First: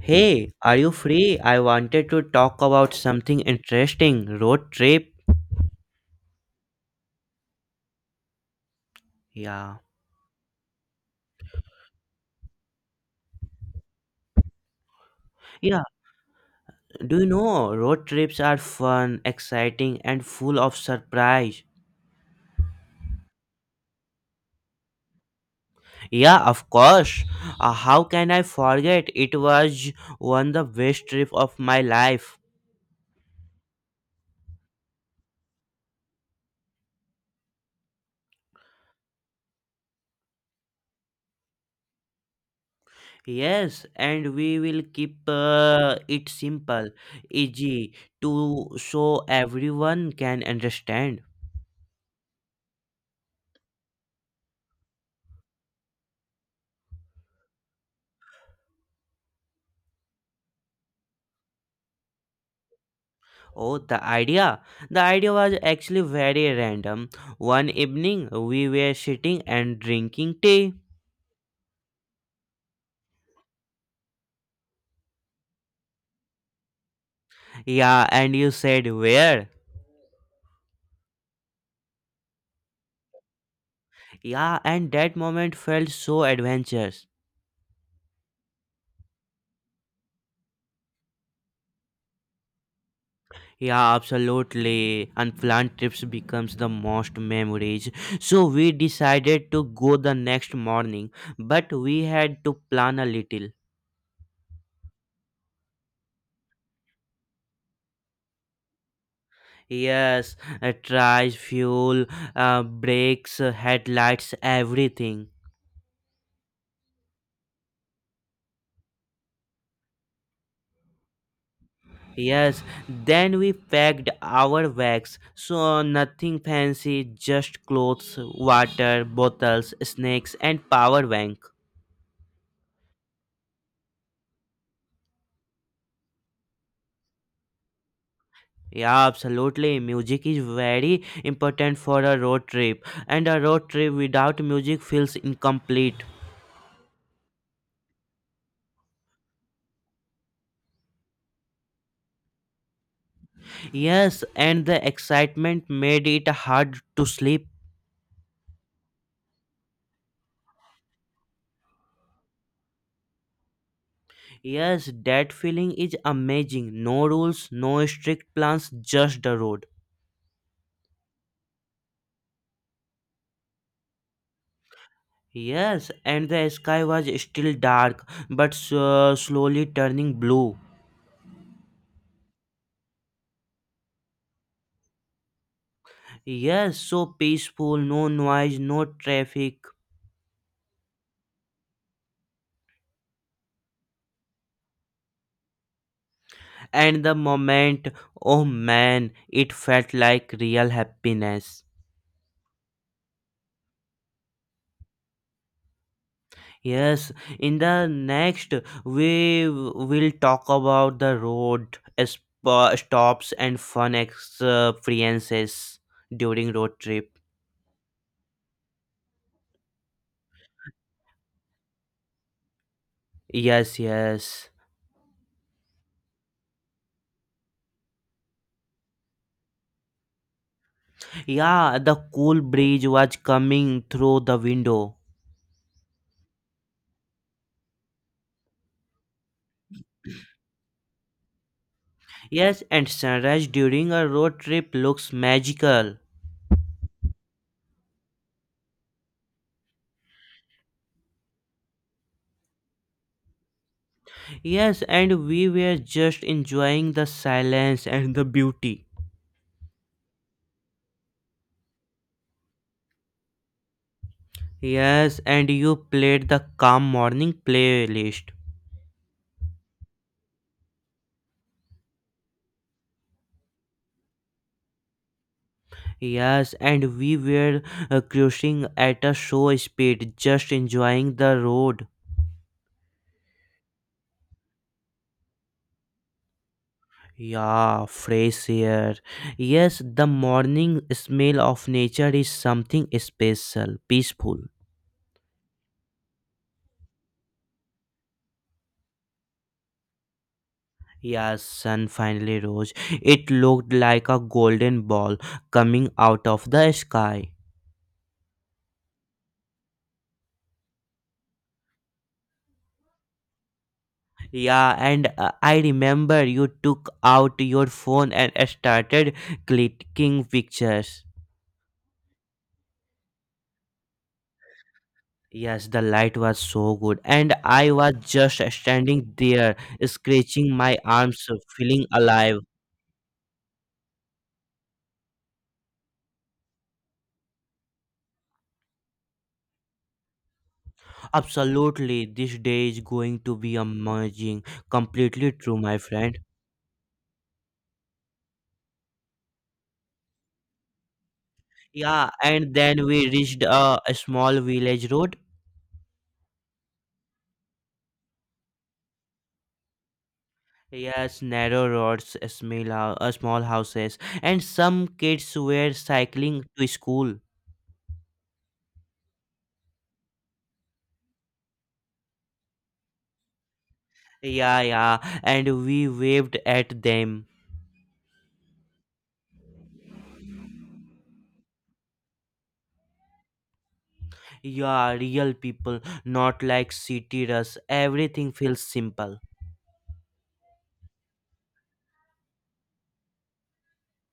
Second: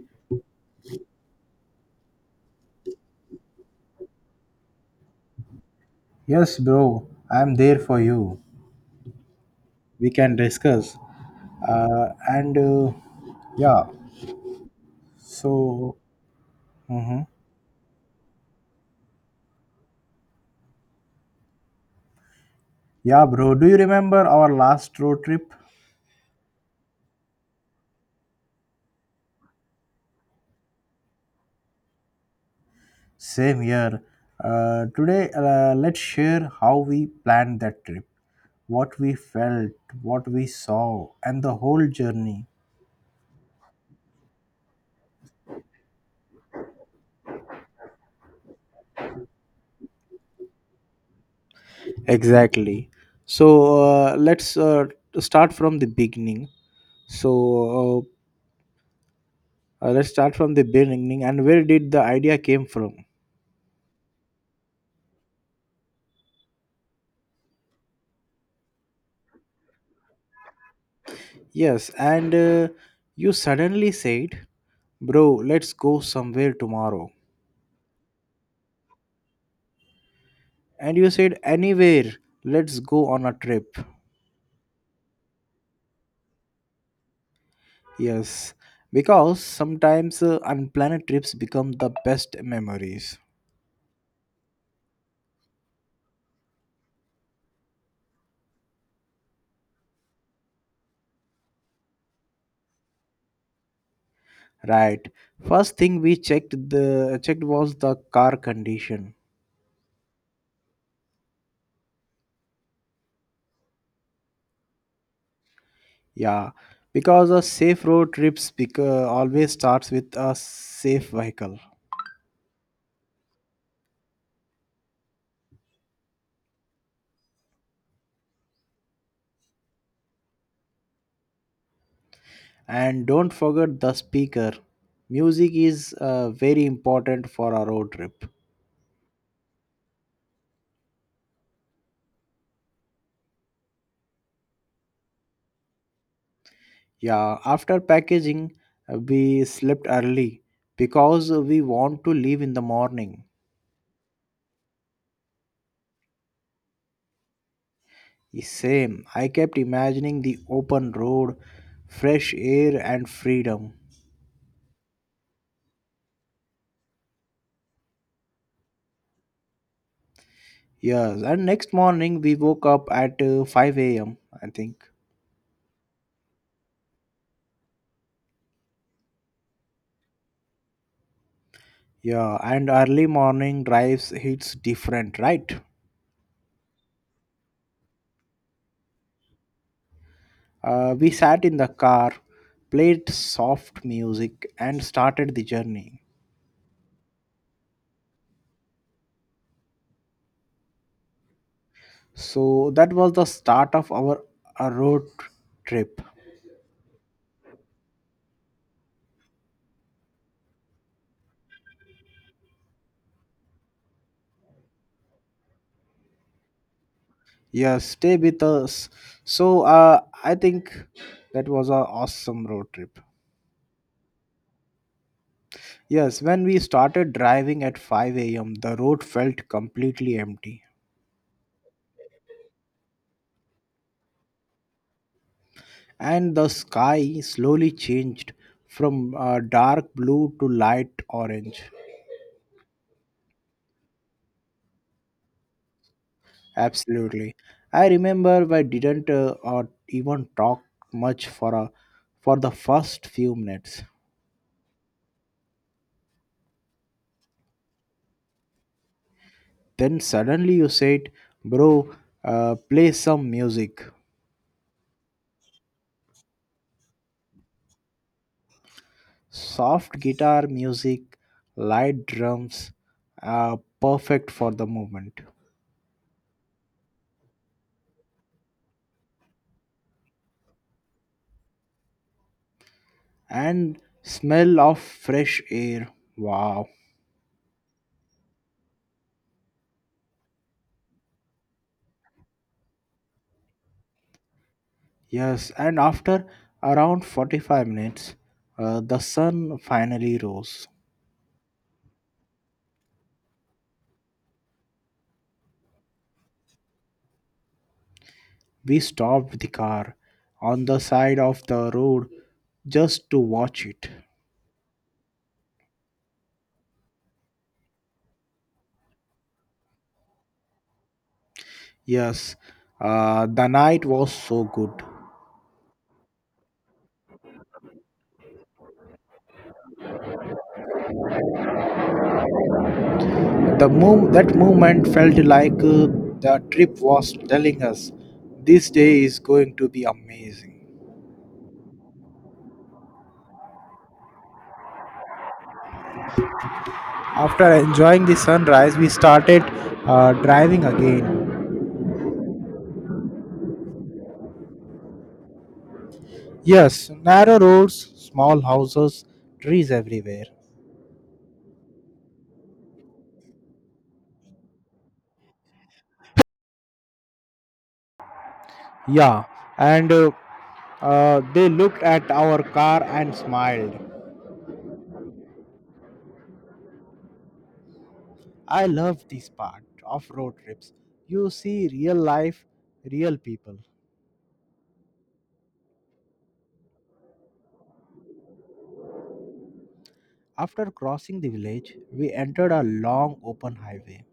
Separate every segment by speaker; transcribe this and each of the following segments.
Speaker 1: Hey, are you free? I wanted to talk about something interesting. Road trip.
Speaker 2: Yes, bro, I'm there for you.
Speaker 1: Yeah.
Speaker 2: We can discuss. And Yeah,
Speaker 1: Yeah.
Speaker 2: so
Speaker 1: Do
Speaker 2: mhm.
Speaker 1: you know road trips are fun, exciting, and full of surprise?
Speaker 2: Yeah, bro. Do you remember our last road trip?
Speaker 1: Yeah, of course. How can I forget? It was one the best trip of my life.
Speaker 2: Same year. Today, let's share how we planned that trip, what we felt, what we saw, and the whole journey.
Speaker 1: Yes, and we will keep it simple, easy to so everyone can understand.
Speaker 2: Exactly. So let's start from the beginning. So let's start from the beginning. And where did the idea came from?
Speaker 1: Oh, the idea. The idea was actually very random. One evening, we were sitting and drinking tea.
Speaker 2: Yes, and you suddenly said, "Bro, let's go somewhere tomorrow."
Speaker 1: Yeah, and you said where?
Speaker 2: And you said, "Anywhere, let's go on a trip."
Speaker 1: Yeah, and that moment felt so adventurous.
Speaker 2: Yes, because sometimes unplanned trips become the best memories.
Speaker 1: Yeah, absolutely. Unplanned trips becomes the most memories. So we decided to go the next morning, but we had to plan a little.
Speaker 2: Right. First thing we checked was the car condition.
Speaker 1: Yes, tries, fuel, brakes, headlights, everything.
Speaker 2: Yeah, because a safe road trips always starts with a safe vehicle.
Speaker 1: Yes, then we packed our bags, so nothing fancy, just clothes, water, bottles, snacks, and power bank.
Speaker 2: And don't forget the speaker. Music is very important for our road trip.
Speaker 1: Yeah, absolutely. Music is very important for a road trip, and a road trip without music feels incomplete.
Speaker 2: Yeah, after packaging, we slept early because we want to leave in the morning.
Speaker 1: Yes, and the excitement made it hard to sleep.
Speaker 2: Same, I kept imagining the open road, fresh air, and freedom.
Speaker 1: Yes, that feeling is amazing. No rules, no strict plans, just the road.
Speaker 2: Yes, and next morning we woke up at 5 a.m., I think.
Speaker 1: Yes, and the sky was still dark, but slowly turning blue.
Speaker 2: Yeah, and early morning drives hits different, right?
Speaker 1: Yes, so peaceful, no noise, no traffic.
Speaker 2: We sat in the car, played soft music, and started the journey.
Speaker 1: And the moment, oh man, it felt like real happiness.
Speaker 2: So that was the start of our road trip.
Speaker 1: Yes, in the next, we will talk about the road, stops, and fun experiences during road trip.
Speaker 2: Yes, stay with us. So I think that was a awesome road trip.
Speaker 1: Yes, yes.
Speaker 2: Yes, when we started driving at 5 a.m., the road felt completely empty,
Speaker 1: Yeah, the cool breeze was coming through the window.
Speaker 2: and the sky slowly changed from dark blue to light orange.
Speaker 1: Yes, and sunrise during a road trip looks magical.
Speaker 2: Absolutely. I remember we didn't or even talk much for the first few minutes.
Speaker 1: Yes, and we were just enjoying the silence and the beauty.
Speaker 2: Then suddenly you said, "Bro, play some music."
Speaker 1: Yes, and you played the calm morning playlist.
Speaker 2: Soft guitar music, light drums, perfect for the movement.
Speaker 1: Yes, and we were cruising at a slow speed, just enjoying the road.
Speaker 2: And smell of fresh air. Wow.
Speaker 1: Yeah, fresh air. Yes, the morning smell of nature is something special, peaceful.
Speaker 2: Yes, and after around 45 minutes, the sun finally rose.
Speaker 1: Yes, sun finally rose. It looked like a golden ball coming out of the sky.
Speaker 2: We stopped the car on the side of the road just to watch it.
Speaker 1: Yeah, and I remember you took out your phone and started clicking pictures.
Speaker 2: Yes, the night was so good.
Speaker 1: Yes, the light was so good, and I was just standing there, scratching my arms, feeling alive.
Speaker 2: The movement felt like the trip was telling us this day is going to be amazing.
Speaker 1: Absolutely, this day is going to be amazing. Completely true, my friend.
Speaker 2: After enjoying the sunrise, we started driving again.
Speaker 1: Yeah, and then we reached a small village road.
Speaker 2: Yes, narrow roads, small houses, trees everywhere.
Speaker 1: Yes, narrow roads, a small houses, and some kids were cycling to school.
Speaker 2: Yeah, and they looked at our car and smiled.
Speaker 1: Yeah, yeah, and we waved at them.
Speaker 2: I love this part of road trips. You see real life, real people.
Speaker 1: Yeah, real people, not like city rush. Everything feels simple.
Speaker 2: After crossing the village, we entered a long open highway.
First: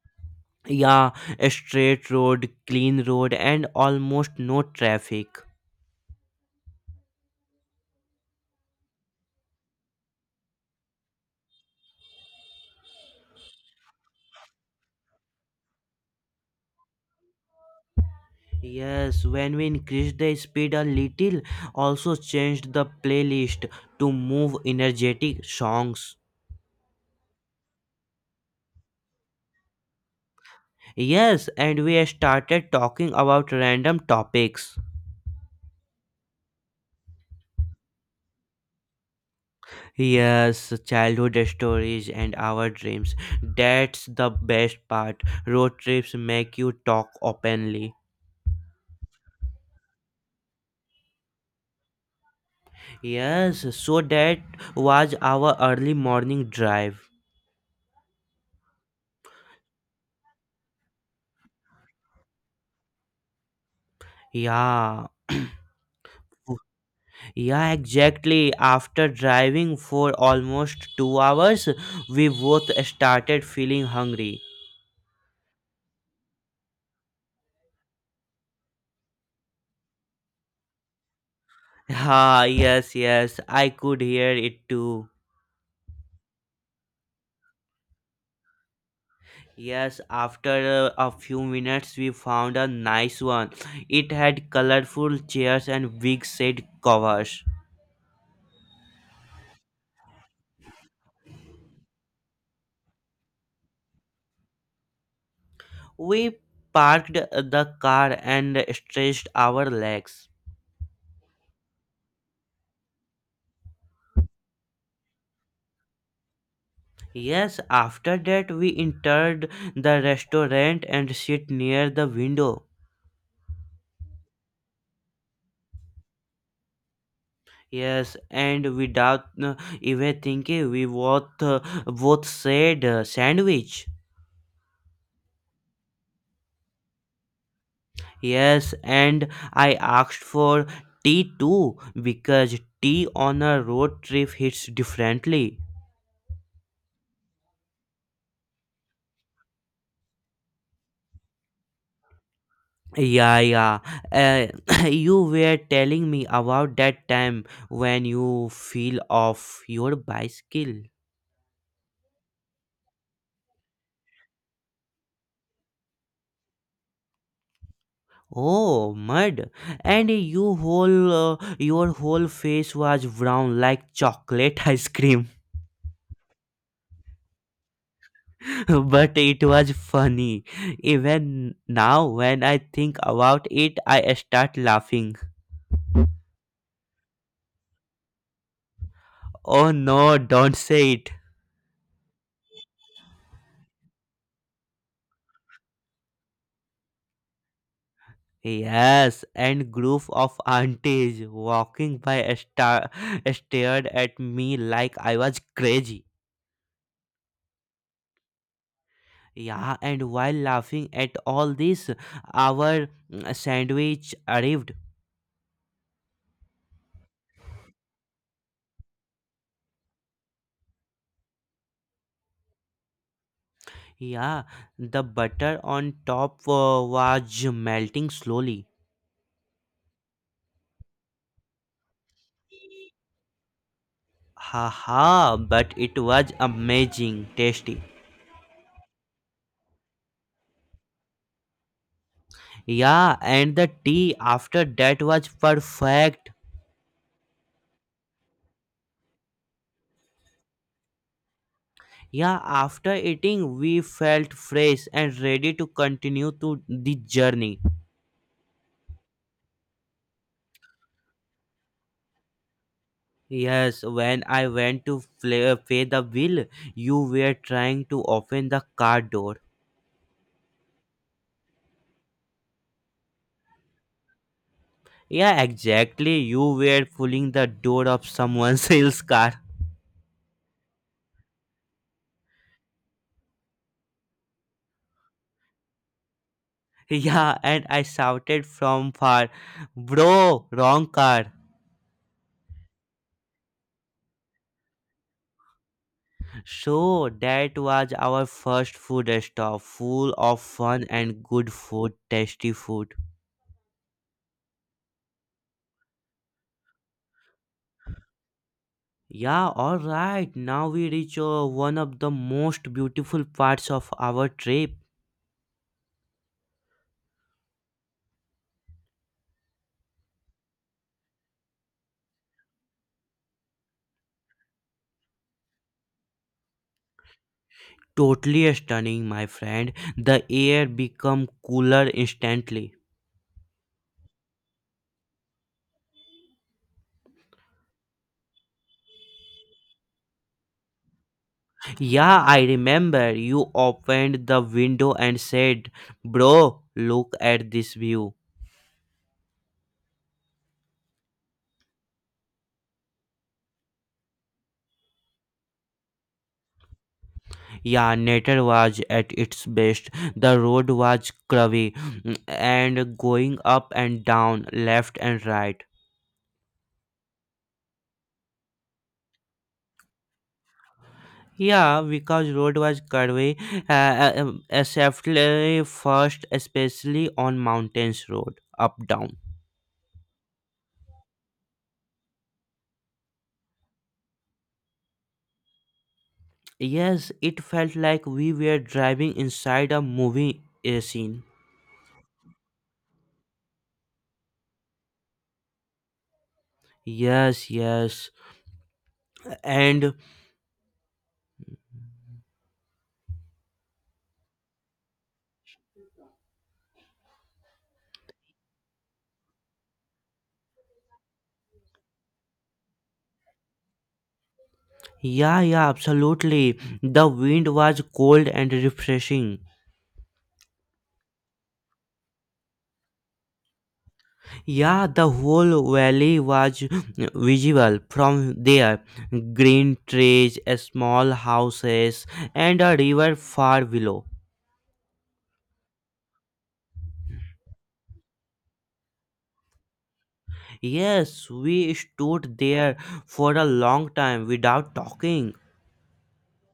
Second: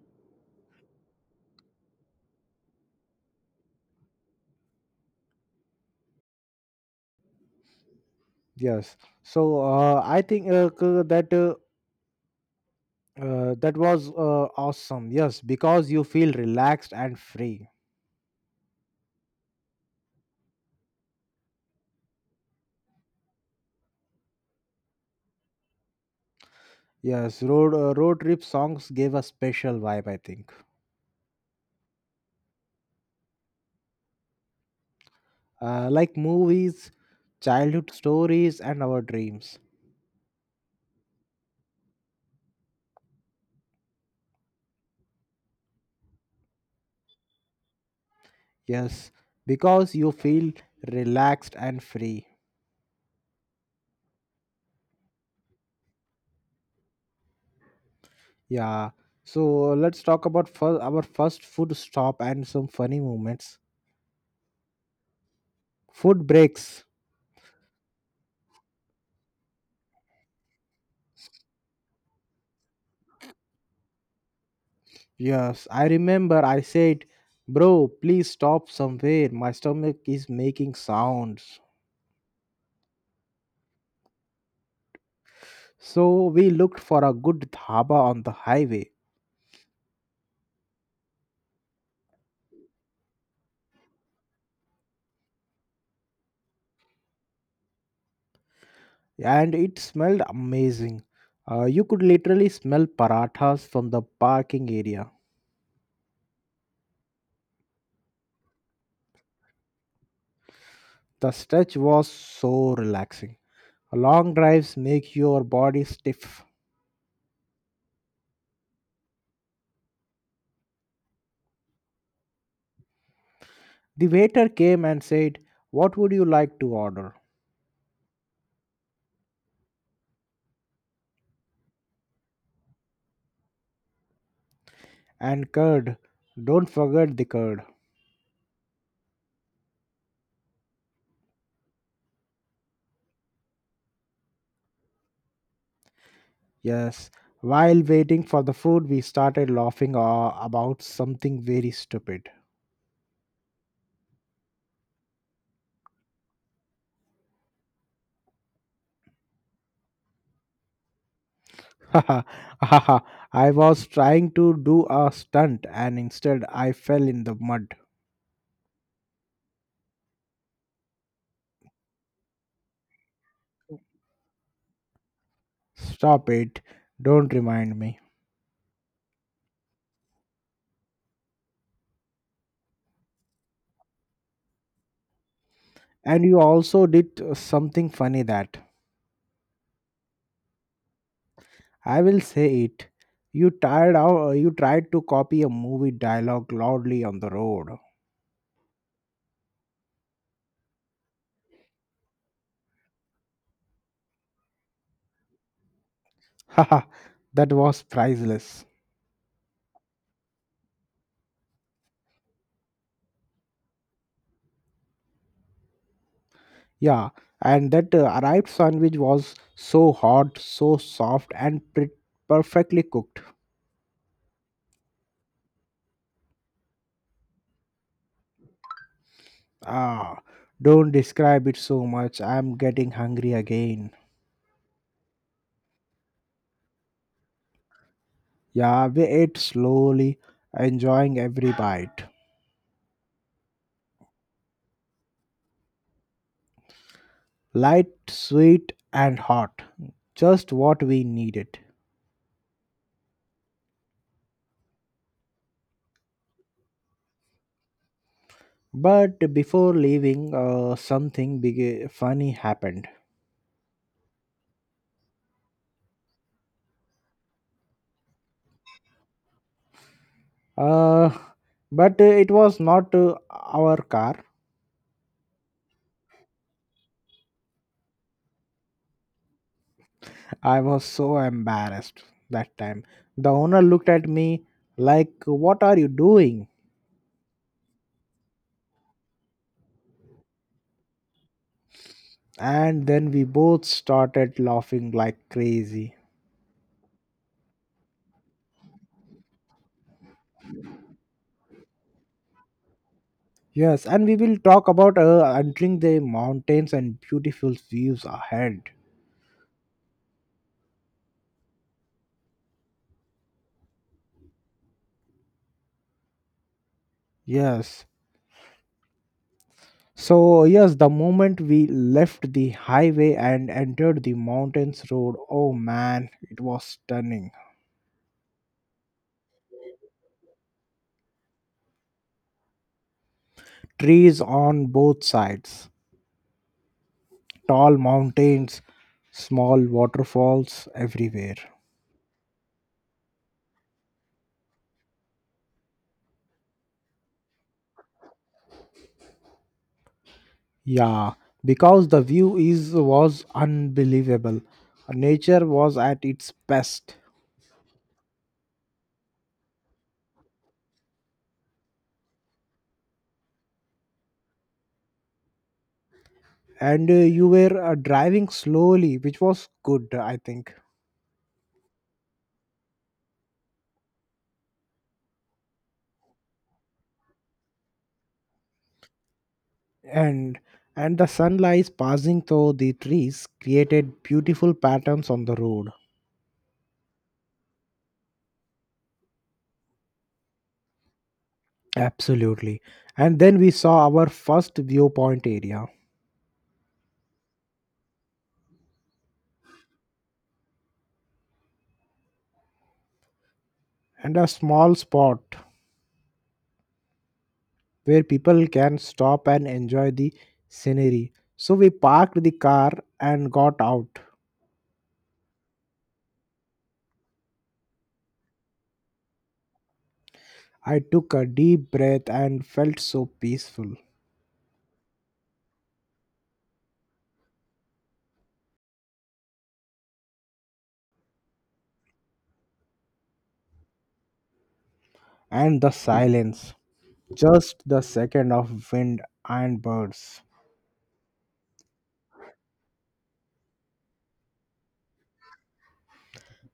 Speaker 1: Yeah, a straight road, clean road, and almost no traffic.
Speaker 2: Yes. So I think that was awesome. Yes, because you feel relaxed and free.
Speaker 1: Yes, when we increased the speed a little, also changed the playlist to move energetic songs.
Speaker 2: Yes, road trip songs gave a special vibe. I think.
Speaker 1: Yes, and we started talking about random topics.
Speaker 2: Like movies, childhood stories, and our dreams.
Speaker 1: Yes, childhood stories and our dreams. That's the best part. Road trips make you talk openly.
Speaker 2: Yes, because you feel relaxed and free.
Speaker 1: Yes, so that was our early morning drive.
Speaker 2: Yeah. So let's talk about our first food stop and some funny moments.
Speaker 1: Yeah.
Speaker 2: Food breaks.
Speaker 1: Yeah, exactly. After driving for almost 2 hours, we both started feeling hungry.
Speaker 2: Yes, I remember I said, "Bro, please stop somewhere. My stomach is making sounds."
Speaker 1: Ah, yes, yes, I could hear it too.
Speaker 2: So we looked for a good dhaba on the highway,
Speaker 1: Yes, after a few minutes, we found a nice one. It had colorful chairs and big shade covers.
Speaker 2: and it smelled amazing. You could literally smell parathas from the parking area.
Speaker 1: We parked the car and stretched our legs.
Speaker 2: The stretch was so relaxing. Long drives make your body stiff.
Speaker 1: Yes, after that, we entered the restaurant and sit near the window.
Speaker 2: The waiter came and said, "What would you like to order?"
Speaker 1: Yes, and without even thinking, we both said sandwich.
Speaker 2: And curd. Don't forget the curd.
Speaker 1: Yes, and I asked for tea too because tea on a road trip hits differently.
Speaker 2: Yes. While waiting for the food, we started laughing about something very stupid.
Speaker 1: Yeah, yeah. Uh, you were telling me about that time when you fell off your bicycle.
Speaker 2: I was trying to do a stunt and instead I fell in the mud.
Speaker 1: Oh, mud! And your whole face was brown like chocolate ice cream.
Speaker 2: Stop it. Don't remind me.
Speaker 1: But it was funny. Even now, when I think about it, I start laughing.
Speaker 2: And you also did something funny that.
Speaker 1: Oh no, don't say it.
Speaker 2: I will say it. You tried to copy a movie dialogue loudly on the road.
Speaker 1: Yes, and group of aunties walking by stared at me like I was crazy.
Speaker 2: Haha, that was priceless.
Speaker 1: Yeah, and while laughing at all this, our sandwich arrived.
Speaker 2: Yeah, and that arrived sandwich was so hot, so soft, and perfectly cooked.
Speaker 1: Yeah, the butter on top was melting slowly.
Speaker 2: Ah, don't describe it so much. I'm getting hungry again.
Speaker 1: Haha, but it was amazing, tasty.
Speaker 2: Yeah, we ate slowly, enjoying every bite.
Speaker 1: Yeah, and the tea after that was perfect.
Speaker 2: Light, sweet, and hot. Just what we needed.
Speaker 1: Yeah, after eating, we felt fresh and ready to continue to the journey.
Speaker 2: But before leaving, something big, funny happened.
Speaker 1: Yes, when I went to pay the bill, you were trying to open the car door.
Speaker 2: Uh, but it was not our car.
Speaker 1: Yeah, exactly. You were pulling the door of someone else's car.
Speaker 2: I was so embarrassed that time. The owner looked at me like, "What are you doing?"
Speaker 1: Yeah, and I shouted from far, "Bro, wrong car."
Speaker 2: And then we both started laughing like crazy.
Speaker 1: So that was our first food stop, full of fun and good food, tasty food.
Speaker 2: Yes, and we will talk about entering the mountains and beautiful views ahead.
Speaker 1: Yeah, alright, now we reach one of the most beautiful parts of our trip.
Speaker 2: Yes. So, yes, the moment we left the highway and entered the mountains road, oh man, it was stunning.
Speaker 1: Totally stunning, my friend. The air become cooler instantly.
Speaker 2: Trees on both sides, tall mountains, small waterfalls everywhere.
Speaker 1: Yeah, I remember you opened the window and said, "Bro, look at this view."
Speaker 2: Yeah, because the view is was unbelievable. Nature was at its best,
Speaker 1: Yeah, nature was at its best. The road was curvy and going up and down, left and right.
Speaker 2: and you were driving slowly, which was good, I think.
Speaker 1: Yeah, because road was curvy, especially on mountains road, up down.
Speaker 2: And and the sunlight passing through the trees created beautiful patterns on the road.
Speaker 1: Yes, it felt like we were driving inside a movie scene.
Speaker 2: Absolutely. And then we saw our first viewpoint area
Speaker 1: Yes, yes. And
Speaker 2: and a small spot where people can stop and enjoy the scenery. So we parked the car and got out.
Speaker 1: yeah, yeah, absolutely. The wind was cold and refreshing.
Speaker 2: I took a deep breath and felt so peaceful.
Speaker 1: Yeah, the whole valley was visible from there. Green trees, small houses, and a river far below.
Speaker 2: And the silence, just the second of wind and birds.
Speaker 1: Yes, we stood there for a long time without talking.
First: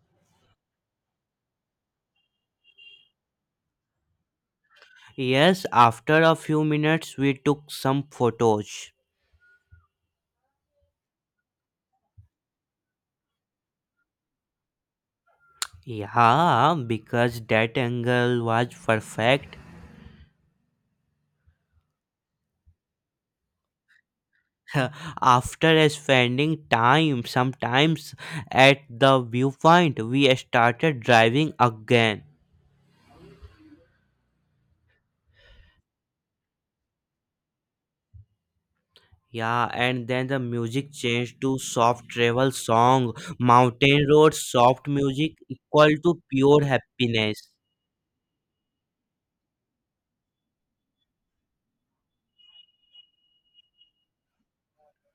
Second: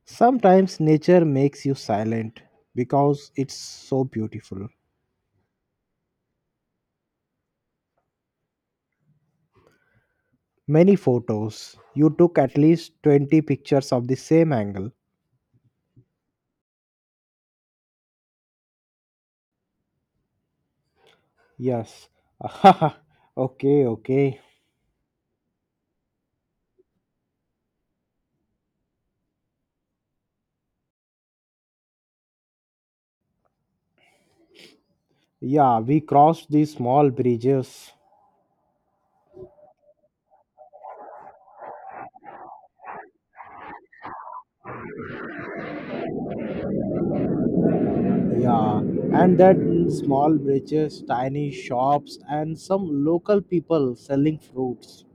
Speaker 2: Sometimes nature makes you silent because it's so beautiful.
Speaker 1: Yes, after a few minutes, we took some photos.
Speaker 2: Many photos. You took at least 20 pictures of the same angle.
Speaker 1: Yeah, because that angle was perfect.
Speaker 2: Yes. Okay, okay.
Speaker 1: After spending time, sometimes at the viewpoint, we started driving again.
Speaker 2: Yeah, we crossed the small bridges.
Speaker 1: Yeah, and then the music changed to soft travel song, mountain road, soft music equal to pure happiness.
Speaker 2: Yeah, and that small bridges, tiny shops, and some local people selling fruits.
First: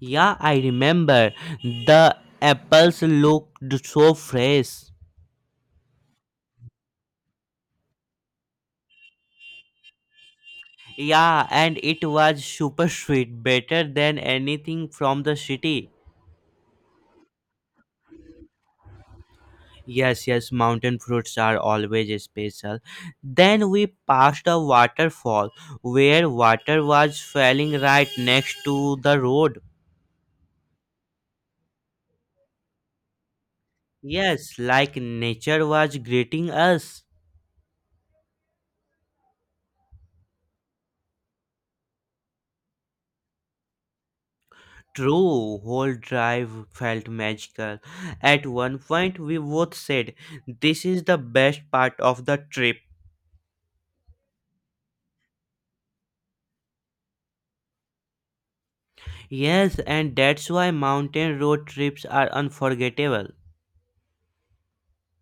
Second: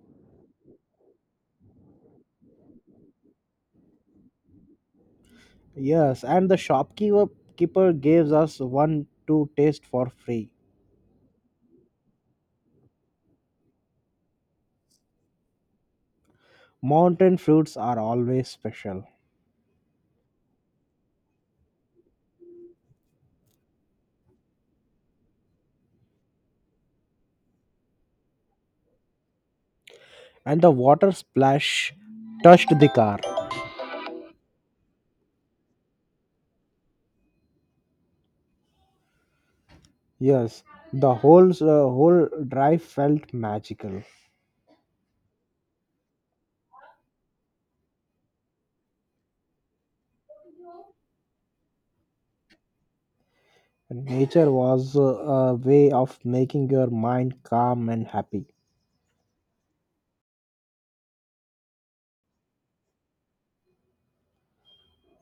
Speaker 1: Yeah, I remember the apples looked so fresh.
Speaker 2: Yes, and the shopkeeper keeper gives us one to taste for free.
Speaker 1: Yeah, and it was super sweet, better than anything from the city.
Speaker 2: Mountain fruits are always special,
Speaker 1: Yes, yes, mountain fruits are always special. Then we passed a waterfall where water was falling right next to the road.
Speaker 2: and the water splash touched the car.
Speaker 1: Yes, like nature was greeting us.
Speaker 2: Yes, the whole drive felt magical.
Speaker 1: True, whole drive felt magical. At one point, we both said, "This is the best part of the trip."
Speaker 2: Nature was a way of making your mind calm and happy.
Speaker 1: Yes, and that's why mountain road trips are unforgettable.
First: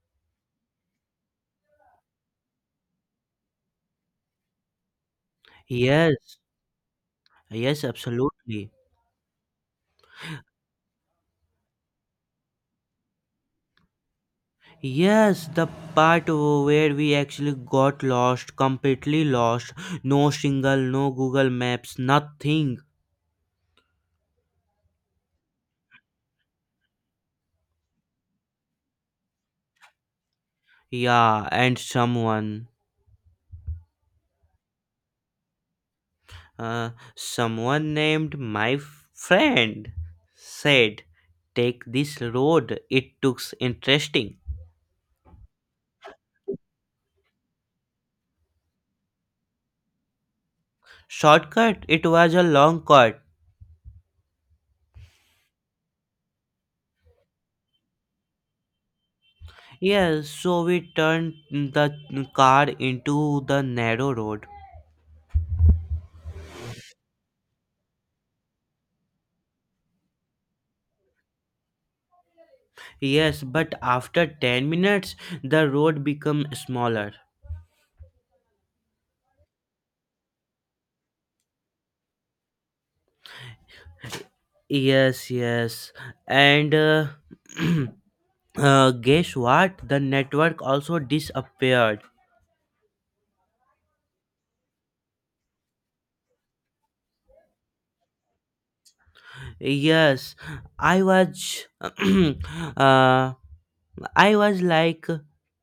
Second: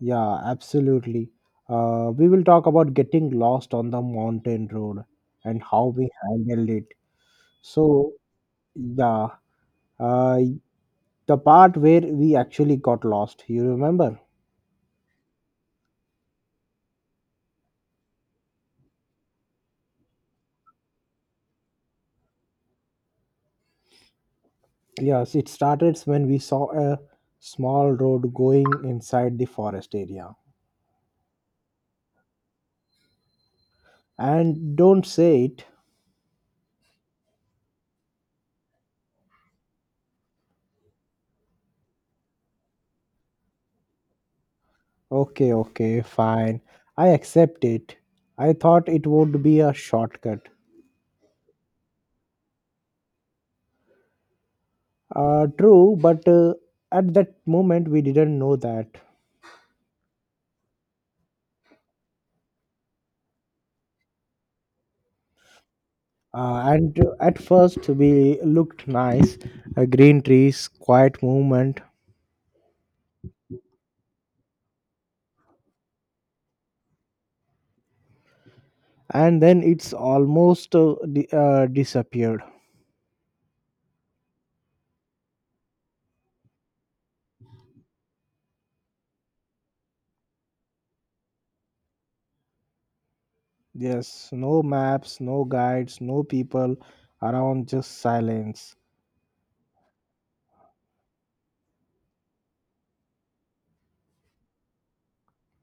Speaker 2: Yeah, absolutely. We will talk about getting lost on the mountain road and how we
Speaker 1: Yes,
Speaker 2: handled it.
Speaker 1: yes,
Speaker 2: So,
Speaker 1: absolutely.
Speaker 2: yeah, uh, the part where we actually got lost, you remember?
Speaker 1: Yes, the part where we actually got lost, completely lost. No single, no Google Maps, nothing.
Speaker 2: Yes, it started when we saw a small road going inside the forest area.
Speaker 1: Yeah, and someone,
Speaker 2: And don't say it.
Speaker 1: uh, someone named my friend said, "Take this road, it looks interesting."
Speaker 2: Okay, okay, fine. I accept it. I thought it would be a shortcut.
Speaker 1: Shortcut, it was a long cut.
Speaker 2: True, but at that moment we didn't know that.
Speaker 1: Yes, so we turned the car into the narrow road.
Speaker 2: And at first we looked nice, green trees, quiet movement,
Speaker 1: Yes, but after 10 minutes. The road became smaller.
Speaker 2: and then it's almost disappeared.
Speaker 1: Yes, yes. And guess what? The network also disappeared.
Speaker 2: Yes, no maps, no guides, no people around, just silence.
Speaker 1: Yes, I was I was like,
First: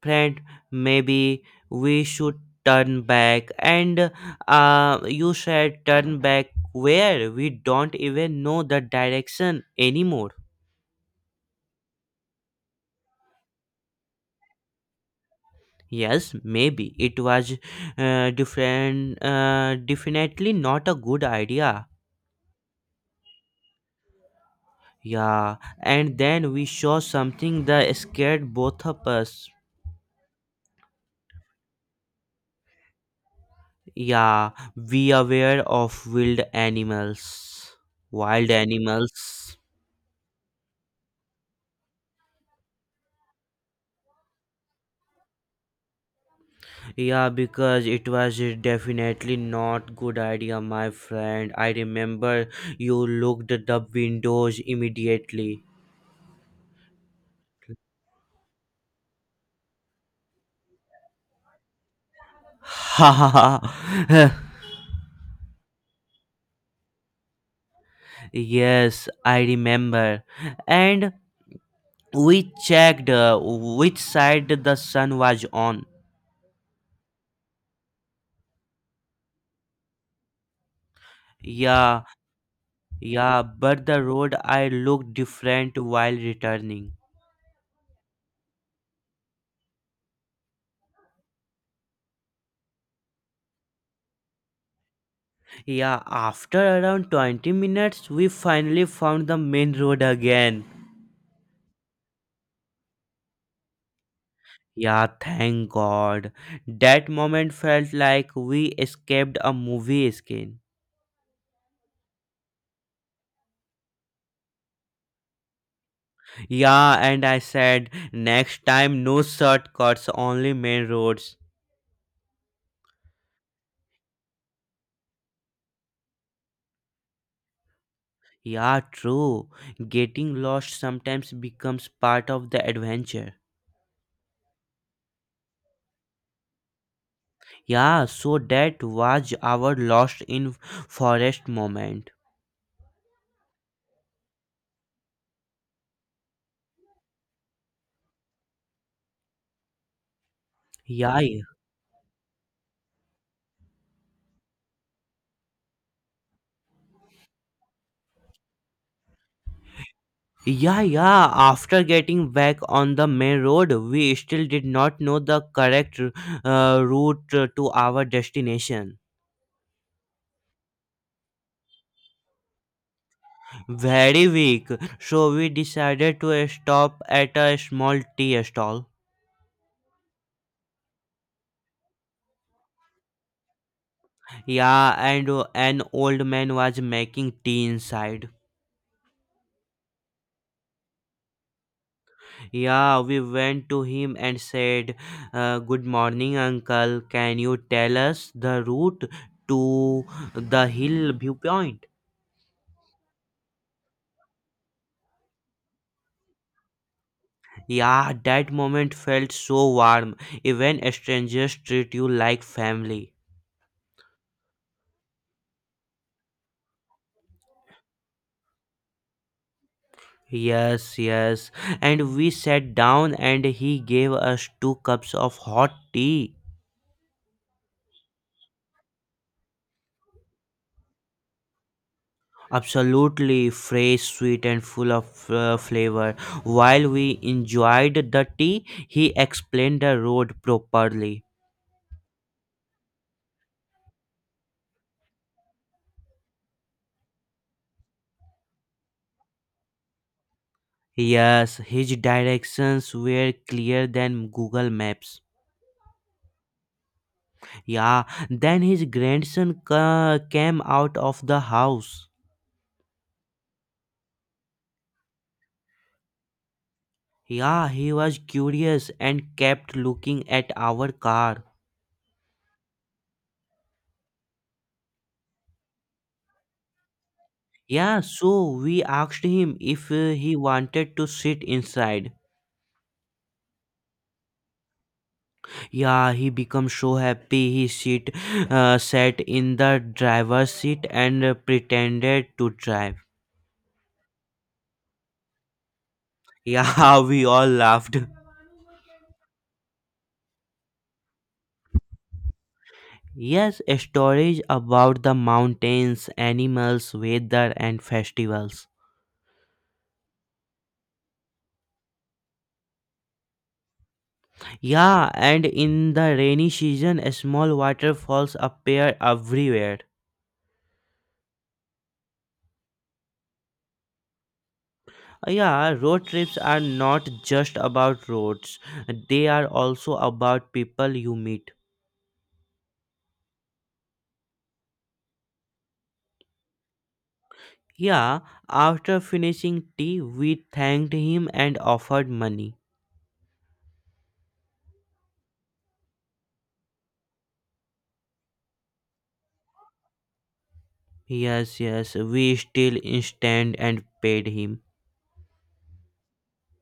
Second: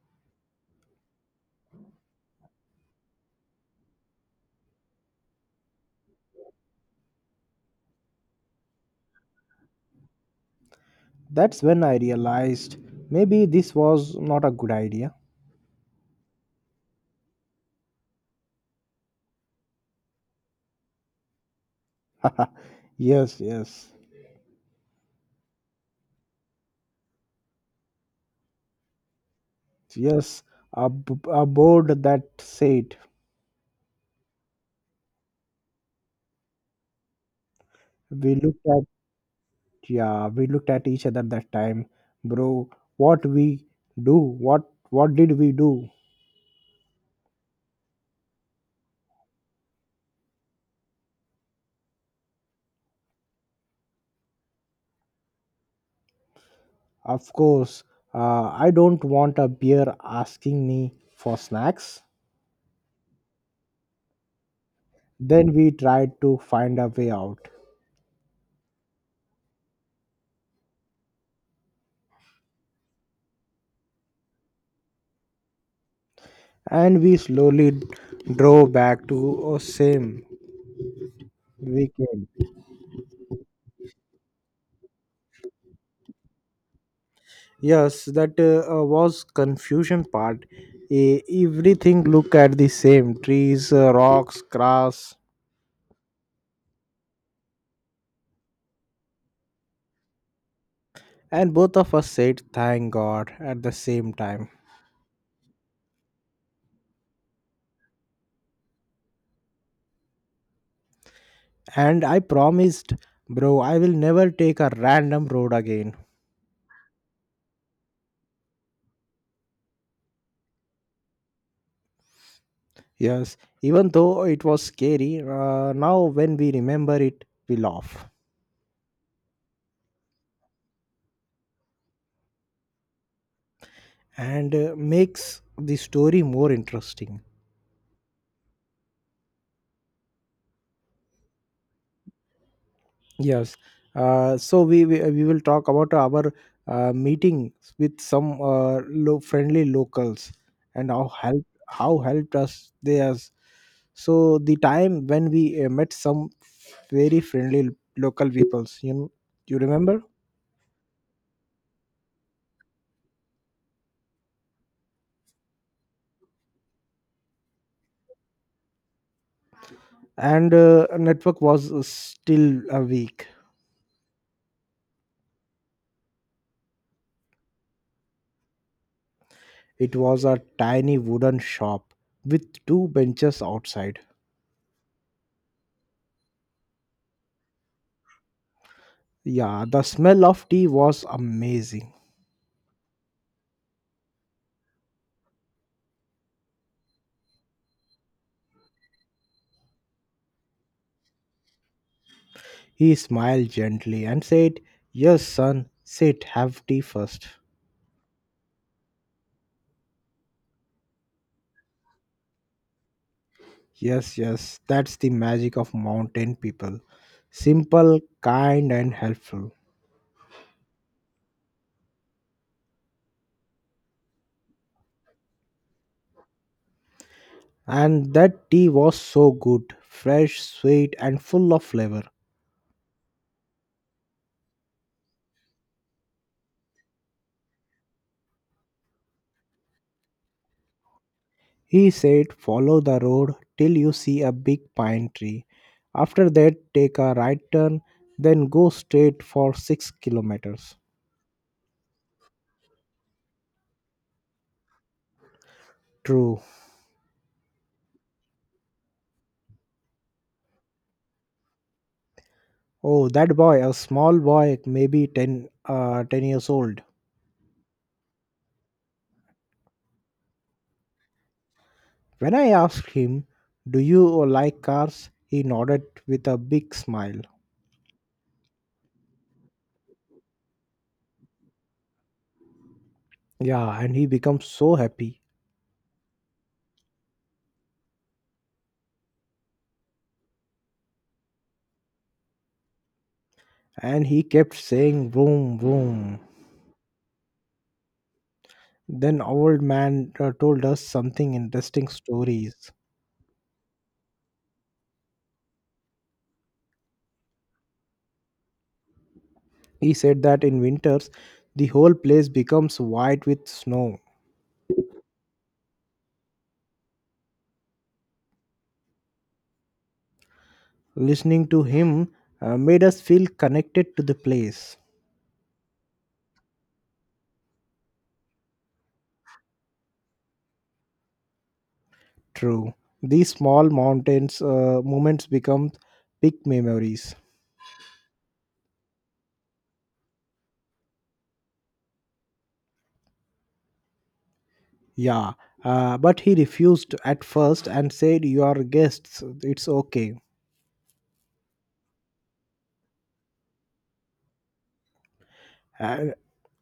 Speaker 1: friend, maybe we should turn back. And you said, turn back where we don't even know the direction anymore.
Speaker 2: That's when I realized maybe this was not a good idea.
Speaker 1: Yes, maybe it was different definitely not a good idea.
Speaker 2: yes, yes,
Speaker 1: Yeah, and then we saw something that scared both of us.
Speaker 2: yes, a board that said
Speaker 1: Yeah, we aware of wild animals.
Speaker 2: we
Speaker 1: Wild
Speaker 2: looked at.
Speaker 1: animals.
Speaker 2: Yeah, we looked at each other that time. Bro, what we do what what did we do?
Speaker 1: Yeah, because it was definitely not good idea, my friend. I remember you looked at the windows immediately.
Speaker 2: Of course, I don't want a beer asking me for snacks.
Speaker 1: Ha ha ha.
Speaker 2: Then we tried to find a way out,
Speaker 1: Yes, I remember. And we checked which side the sun was on.
Speaker 2: and we slowly drove back to a same
Speaker 1: Yeah,
Speaker 2: weekend.
Speaker 1: yeah, but the road I looked different while returning.
Speaker 2: Yes, that was confusion part. Everything looked at the same, trees, rocks, grass.
Speaker 1: Yeah, after around 20 minutes, we finally found the main road again.
Speaker 2: And both of us said thank God at the same time.
Speaker 1: Yeah, thank God. That moment felt like we escaped a movie scene.
Speaker 2: And I promised, bro, I will never take a random road again.
Speaker 1: Yeah, and I said, next time no shortcuts, only main roads.
Speaker 2: Yes, even though it was scary, now when we remember it, we laugh
Speaker 1: Yeah, true. Getting lost sometimes becomes part of the adventure.
Speaker 2: and makes the story more interesting.
Speaker 1: Yeah, so that was our lost in forest moment.
Speaker 2: Yes. So we will talk about our meetings with some friendly locals and
Speaker 1: Yeah, yeah,
Speaker 2: how helped us they us. So the time when we met some very friendly local peoples, you know, you remember?
Speaker 1: yeah, yeah. After getting back on the main road, we still did not know the correct route to our destination.
Speaker 2: And network was still a weak.
Speaker 1: Very weak, so we decided to stop at a small tea stall.
Speaker 2: It was a tiny wooden shop with two benches outside.
Speaker 1: Yeah, and an old man was making tea inside.
Speaker 2: Yeah, the smell of tea was amazing.
Speaker 1: Yeah, we went to him and said, "Good morning, uncle. Can you tell us the route to the hill viewpoint?"
Speaker 2: He smiled gently and said, "Yes, son, sit, have tea first."
Speaker 1: Yeah, that moment felt so warm. Even strangers treat you like family.
Speaker 2: Yes, yes, that's the magic of mountain people. Simple, kind, and helpful.
Speaker 1: Yes, yes. And we sat down and he gave us two cups of hot tea.
Speaker 2: And that tea was so good, fresh, sweet, and full of flavor.
Speaker 1: Absolutely fresh, sweet, and full of flavor. While we enjoyed the tea, he explained the road properly.
Speaker 2: He said, "Follow the road till you see a big pine tree. After that, take a right turn, then go straight for 6 kilometers."
Speaker 1: Yes, his directions were clearer than Google Maps.
Speaker 2: True.
Speaker 1: Yeah, then his grandson came out of the house.
Speaker 2: Oh, that boy, a small boy, maybe 10 years old.
Speaker 1: Yeah, he was curious and kept looking at our car.
Speaker 2: When I asked him, "Do you like cars?" he nodded with a big smile.
Speaker 1: Yeah, so we asked him if he wanted to sit inside.
Speaker 2: Yeah, and he became so happy.
Speaker 1: Yeah, he becomes so happy. He sat in the driver's seat and pretended to drive.
Speaker 2: And he kept saying, "Vroom, vroom."
Speaker 1: Yeah, we all laughed.
Speaker 2: Then old man told us something interesting stories.
Speaker 1: Yes, stories about the mountains, animals, weather, and festivals.
Speaker 2: He said that in winters, the whole place becomes white with snow.
Speaker 1: Yeah, and in the rainy season, small waterfalls appear everywhere.
Speaker 2: Listening to him made us feel connected to the place.
Speaker 1: Yeah, road trips are not just about roads, they are also about people you meet.
Speaker 2: True. These small mountains moments become big memories.
Speaker 1: Yeah, after finishing tea, we thanked him and offered money.
Speaker 2: Yeah, but he refused at first and said, "You are guests, it's okay."
Speaker 1: Yes, yes, we still instant and paid him.
Speaker 2: Uh,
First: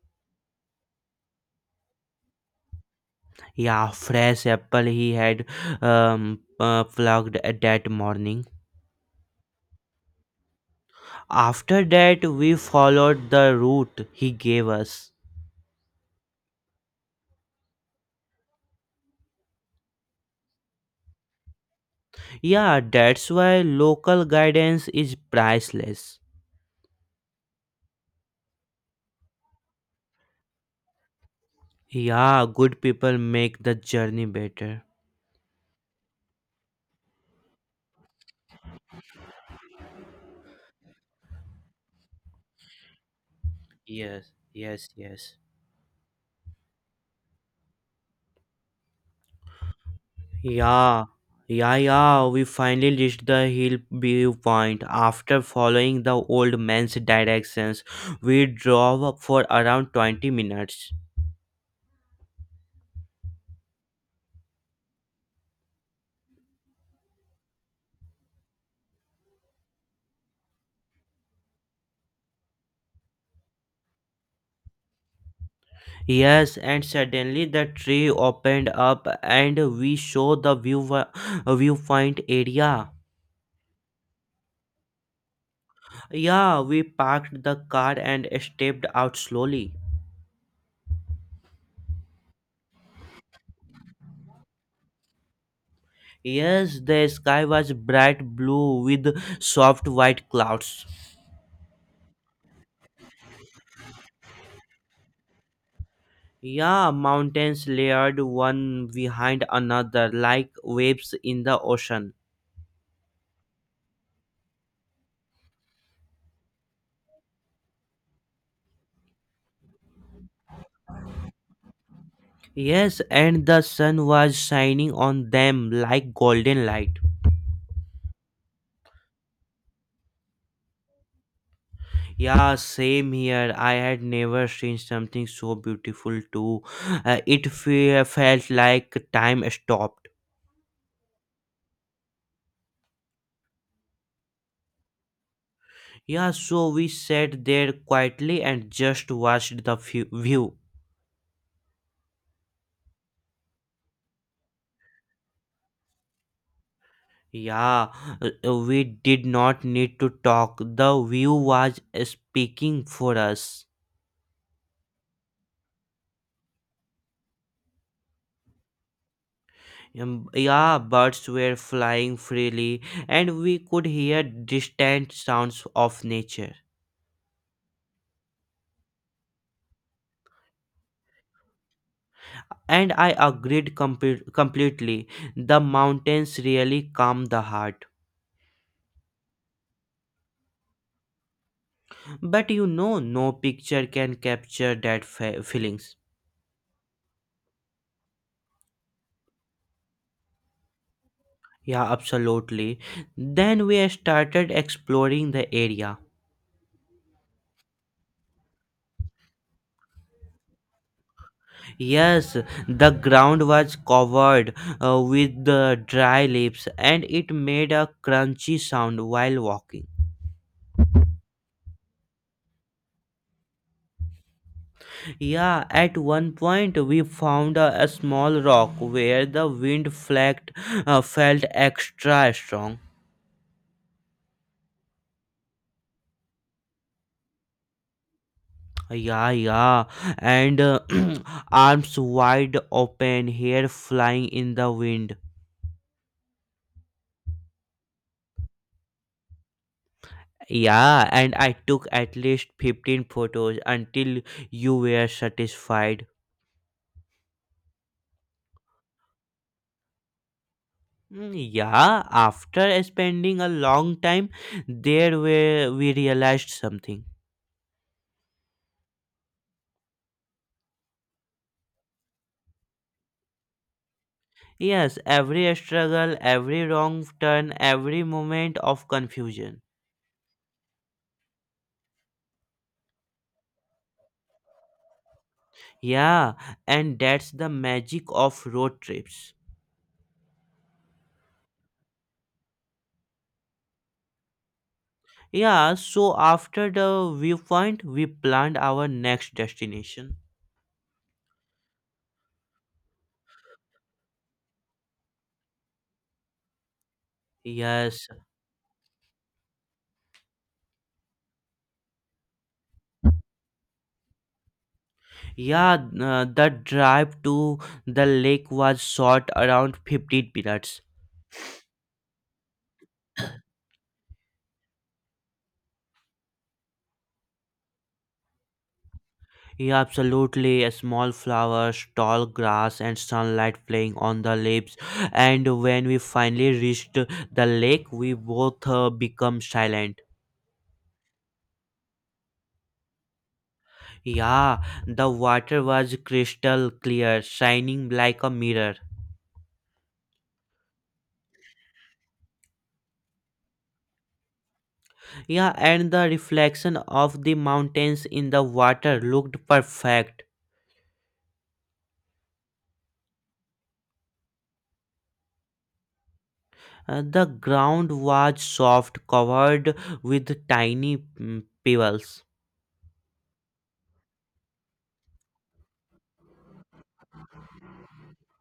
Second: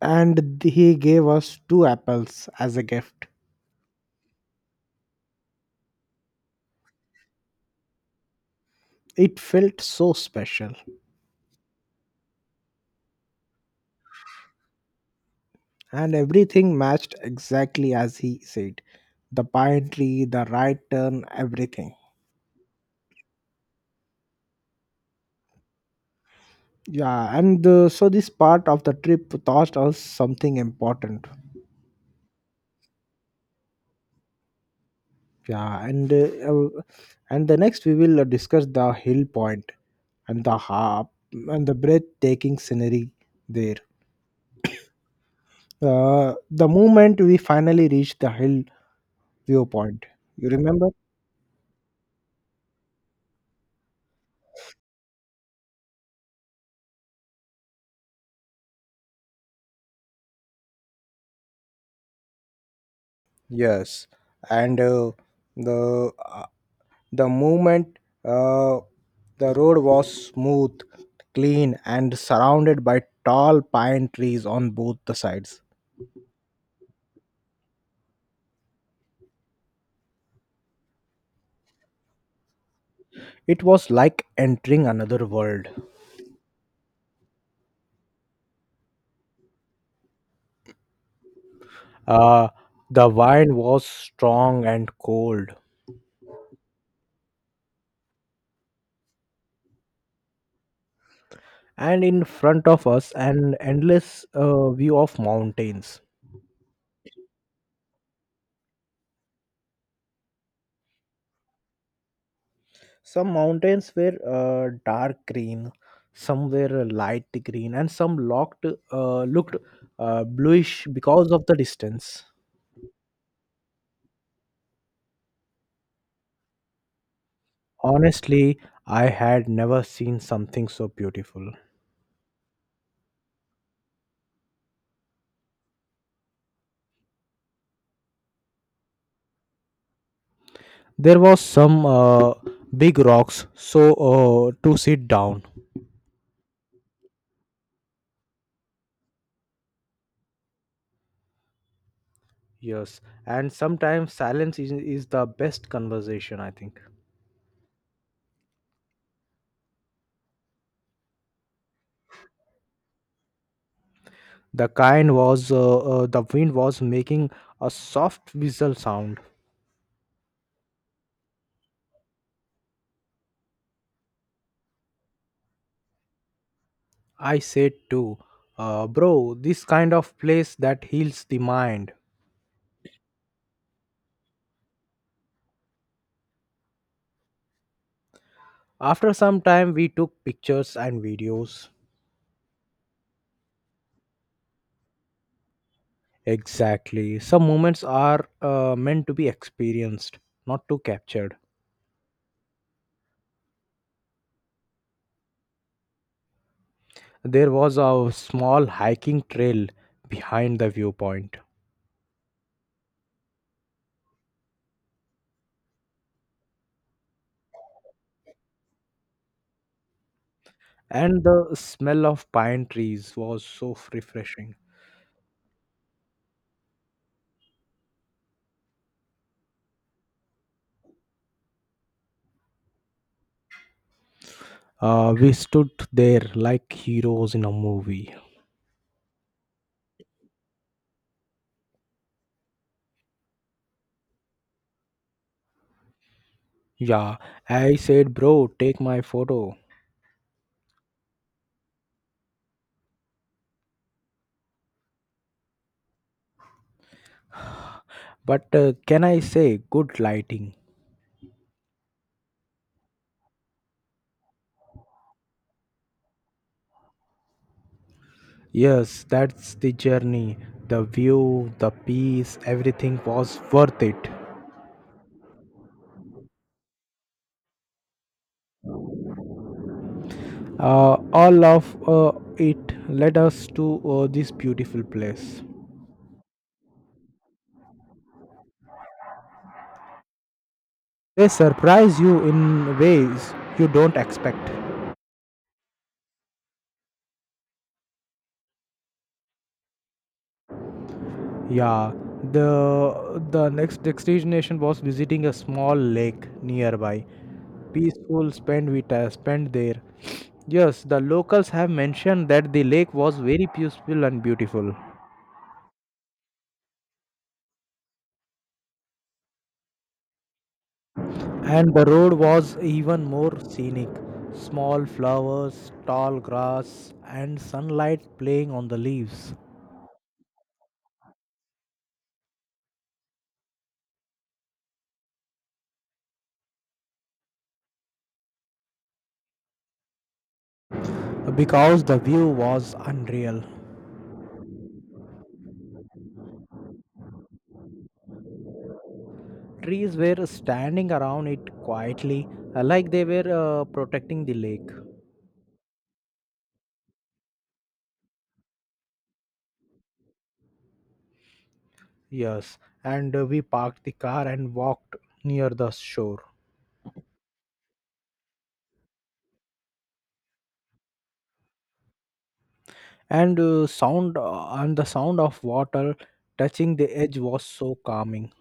Speaker 2: and he gave us two apples as a gift.
Speaker 1: Yeah, fresh apple he had plucked that morning.
Speaker 2: It felt so special,
Speaker 1: After that, we followed the route he gave us.
Speaker 2: and everything matched exactly as he said: the pine tree, the right turn, everything.
Speaker 1: Yeah, that's why local guidance is priceless.
Speaker 2: Yeah, and so this part of the trip taught us something important.
Speaker 1: Yeah, good people make the journey better.
Speaker 2: Yeah, and the next we will discuss the hill point and the harp and the breathtaking scenery there.
Speaker 1: Yes, yes, yes.
Speaker 2: The moment we finally reached the hill viewpoint, you remember?
Speaker 1: Yeah, yeah, yeah. We finally reached the hill viewpoint. After following the old man's directions, we drove up for around 20 minutes.
Speaker 2: Yes, and the uh, the movement, uh, the road was smooth, clean, and surrounded by tall pine trees on both the sides.
Speaker 1: Yes, and suddenly the tree opened up and we saw the viewpoint area.
Speaker 2: It was like entering another world.
Speaker 1: Yeah, we parked the car and stepped out slowly.
Speaker 2: Uh, the wind was strong and cold,
Speaker 1: Yes, the sky was bright blue with soft white clouds.
Speaker 2: and in front of us, an endless view of mountains.
Speaker 1: Yeah, mountains layered one behind another like waves in the ocean.
Speaker 2: Some mountains were dark green, some were light green, and some looked bluish because of the distance.
Speaker 1: Yes, and the sun was shining on them like golden light.
Speaker 2: Honestly, I had never seen something so beautiful.
Speaker 1: Yeah, same here. I had never seen something so beautiful too. It felt like time stopped.
Speaker 2: There was some big rocks, to sit down.
Speaker 1: Yeah, so we sat there quietly and just watched the view.
Speaker 2: Yes, and sometimes silence is the best conversation, I think.
Speaker 1: Yeah, uh, we did not need to talk. The view was speaking for us.
Speaker 2: The wind was making a soft whistle sound.
Speaker 1: Yeah, birds were flying freely, and we could hear distant sounds of nature.
Speaker 2: I said too, bro, this kind of place that heals the mind.
Speaker 1: And I agreed completely. The mountains really calm the heart.
Speaker 2: After some time, we took pictures and videos.
Speaker 1: But no picture can capture that feelings.
Speaker 2: Exactly. Some moments are meant to be experienced, not to captured.
Speaker 1: Yeah, absolutely. Then we started exploring the area.
Speaker 2: There was a small hiking trail behind the viewpoint.
Speaker 1: Yes, the ground was covered with the dry leaves and it made a crunchy sound while walking.
Speaker 2: And the smell of pine trees was so refreshing.
Speaker 1: Yeah, at one point we found a small rock where the wind felt extra strong.
Speaker 2: We stood there like heroes in a movie.
Speaker 1: Yeah, yeah, and arms wide open, hair flying in the wind.
Speaker 2: Yeah, I said, "Bro, take my photo."
Speaker 1: Yeah, and I took at least 15 photos until you were satisfied.
Speaker 2: But can I say, good lighting?
Speaker 1: Mm, yeah, after spending a long time there where we realized something.
Speaker 2: Yes, that's the journey. The view, the peace, everything was worth it.
Speaker 1: Yes, every struggle, every wrong turn, every moment of confusion.
Speaker 2: All of it led us to this beautiful place.
Speaker 1: Yeah, and that's the magic of road trips.
Speaker 2: They surprise you in ways you don't expect.
Speaker 1: Yeah, so after the viewpoint, we planned our next destination.
Speaker 2: Yeah, the next destination was visiting a small lake nearby.
Speaker 1: Yes,
Speaker 2: Peaceful spent there. Yes, the locals have mentioned that the lake was very peaceful and beautiful,
Speaker 1: yeah, the drive to the lake was short around 15 minutes.
Speaker 2: and the road was even more scenic. Small flowers, tall grass, and sunlight playing on the leaves.
Speaker 1: Yeah, absolutely. A small flowers, tall grass, and sunlight playing on the leaves. And when we finally reached the lake, we both become silent.
Speaker 2: Because the view was unreal.
Speaker 1: Yeah, the water was crystal clear, shining like a mirror.
Speaker 2: Trees were standing around it quietly, like they were protecting the lake.
Speaker 1: Yeah, and the reflection of the mountains in the water looked perfect.
Speaker 2: Yes, and we parked the car and walked near the shore.
Speaker 1: The ground was soft, covered with tiny pebbles.
Speaker 2: And the sound of water touching the edge was so calming.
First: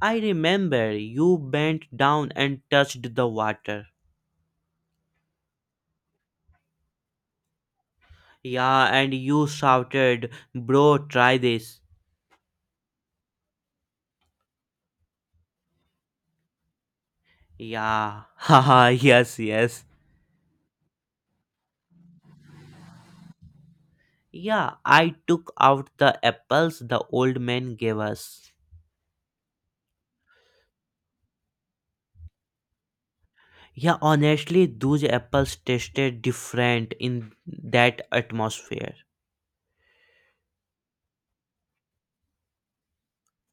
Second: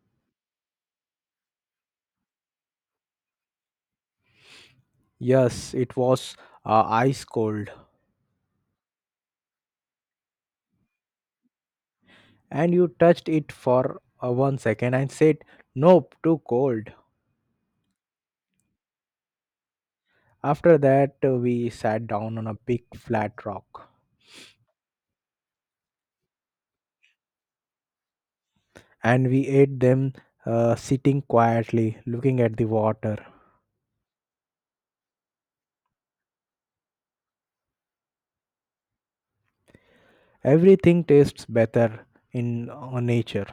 Speaker 1: I remember you bent down and touched the water.
Speaker 2: Yes, it was ice cold.
Speaker 1: Yeah, and you shouted, "Bro, try this."
Speaker 2: And you touched it for 1 second and said, "Nope, too cold."
Speaker 1: Yeah, haha, yes, yes.
Speaker 2: After that, we sat down on a big flat rock
Speaker 1: Yeah, I took out the apples the old man gave us.
Speaker 2: and we ate them, sitting quietly, looking at the water.
Speaker 1: Yeah, honestly, those apples tasted different in that atmosphere.
Speaker 2: Everything tastes better in nature.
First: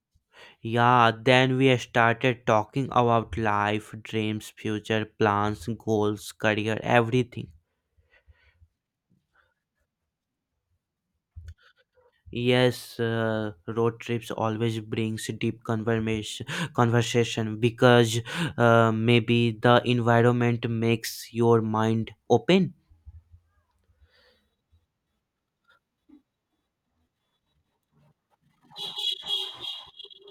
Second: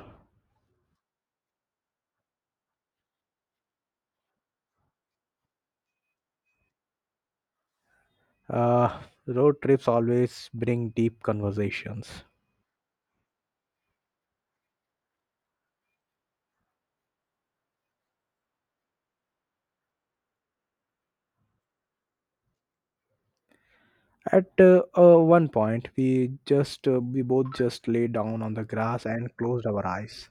Speaker 1: Yeah, then we started talking about life, dreams, future plans, goals, career, everything.
Speaker 2: Uh, Road trips always bring deep conversations.
Speaker 1: Yes, road trips always brings deep conversation because maybe the environment makes your mind open.
Speaker 2: At one point, we both just lay down on the grass and closed our eyes.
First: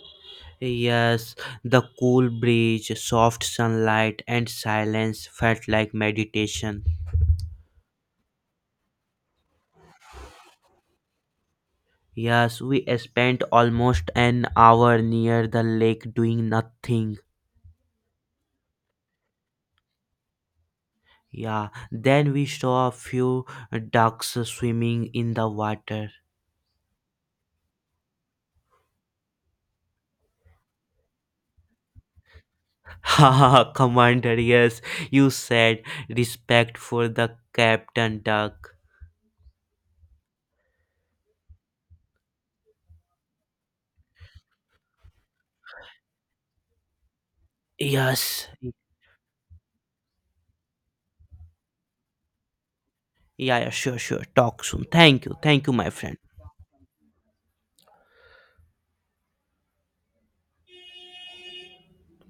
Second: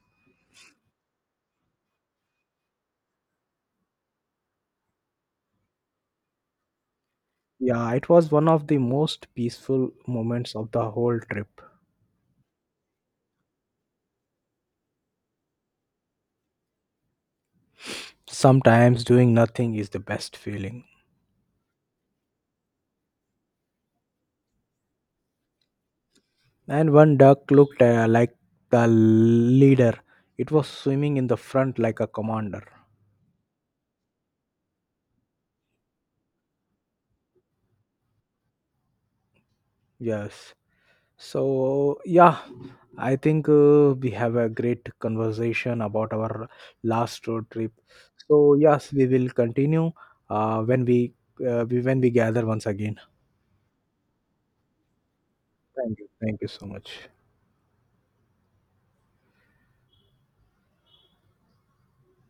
Speaker 1: Yes, the cool breeze, soft sunlight, and silence felt like meditation.
Speaker 2: Yeah, it was one of the most peaceful moments of the whole trip.
Speaker 1: Yes, we spent almost an hour near the lake doing nothing.
Speaker 2: Sometimes doing nothing is the best feeling.
Speaker 1: Yeah, then we saw a few ducks swimming in the water.
Speaker 2: And one duck looked like the leader. It was swimming in the front like a commander.
Speaker 1: Haha, Commander, yes, you said respect for the Captain Duck.
Speaker 2: Yes. So, yeah, I think we have a great conversation about our last road trip.
Speaker 1: Yes,
Speaker 2: So, yes, we will continue when when we gather once again.
Speaker 1: yeah, yeah, sure, sure. Talk soon. Thank you, my
Speaker 2: Thank you.
Speaker 1: friend.
Speaker 2: Thank you so much.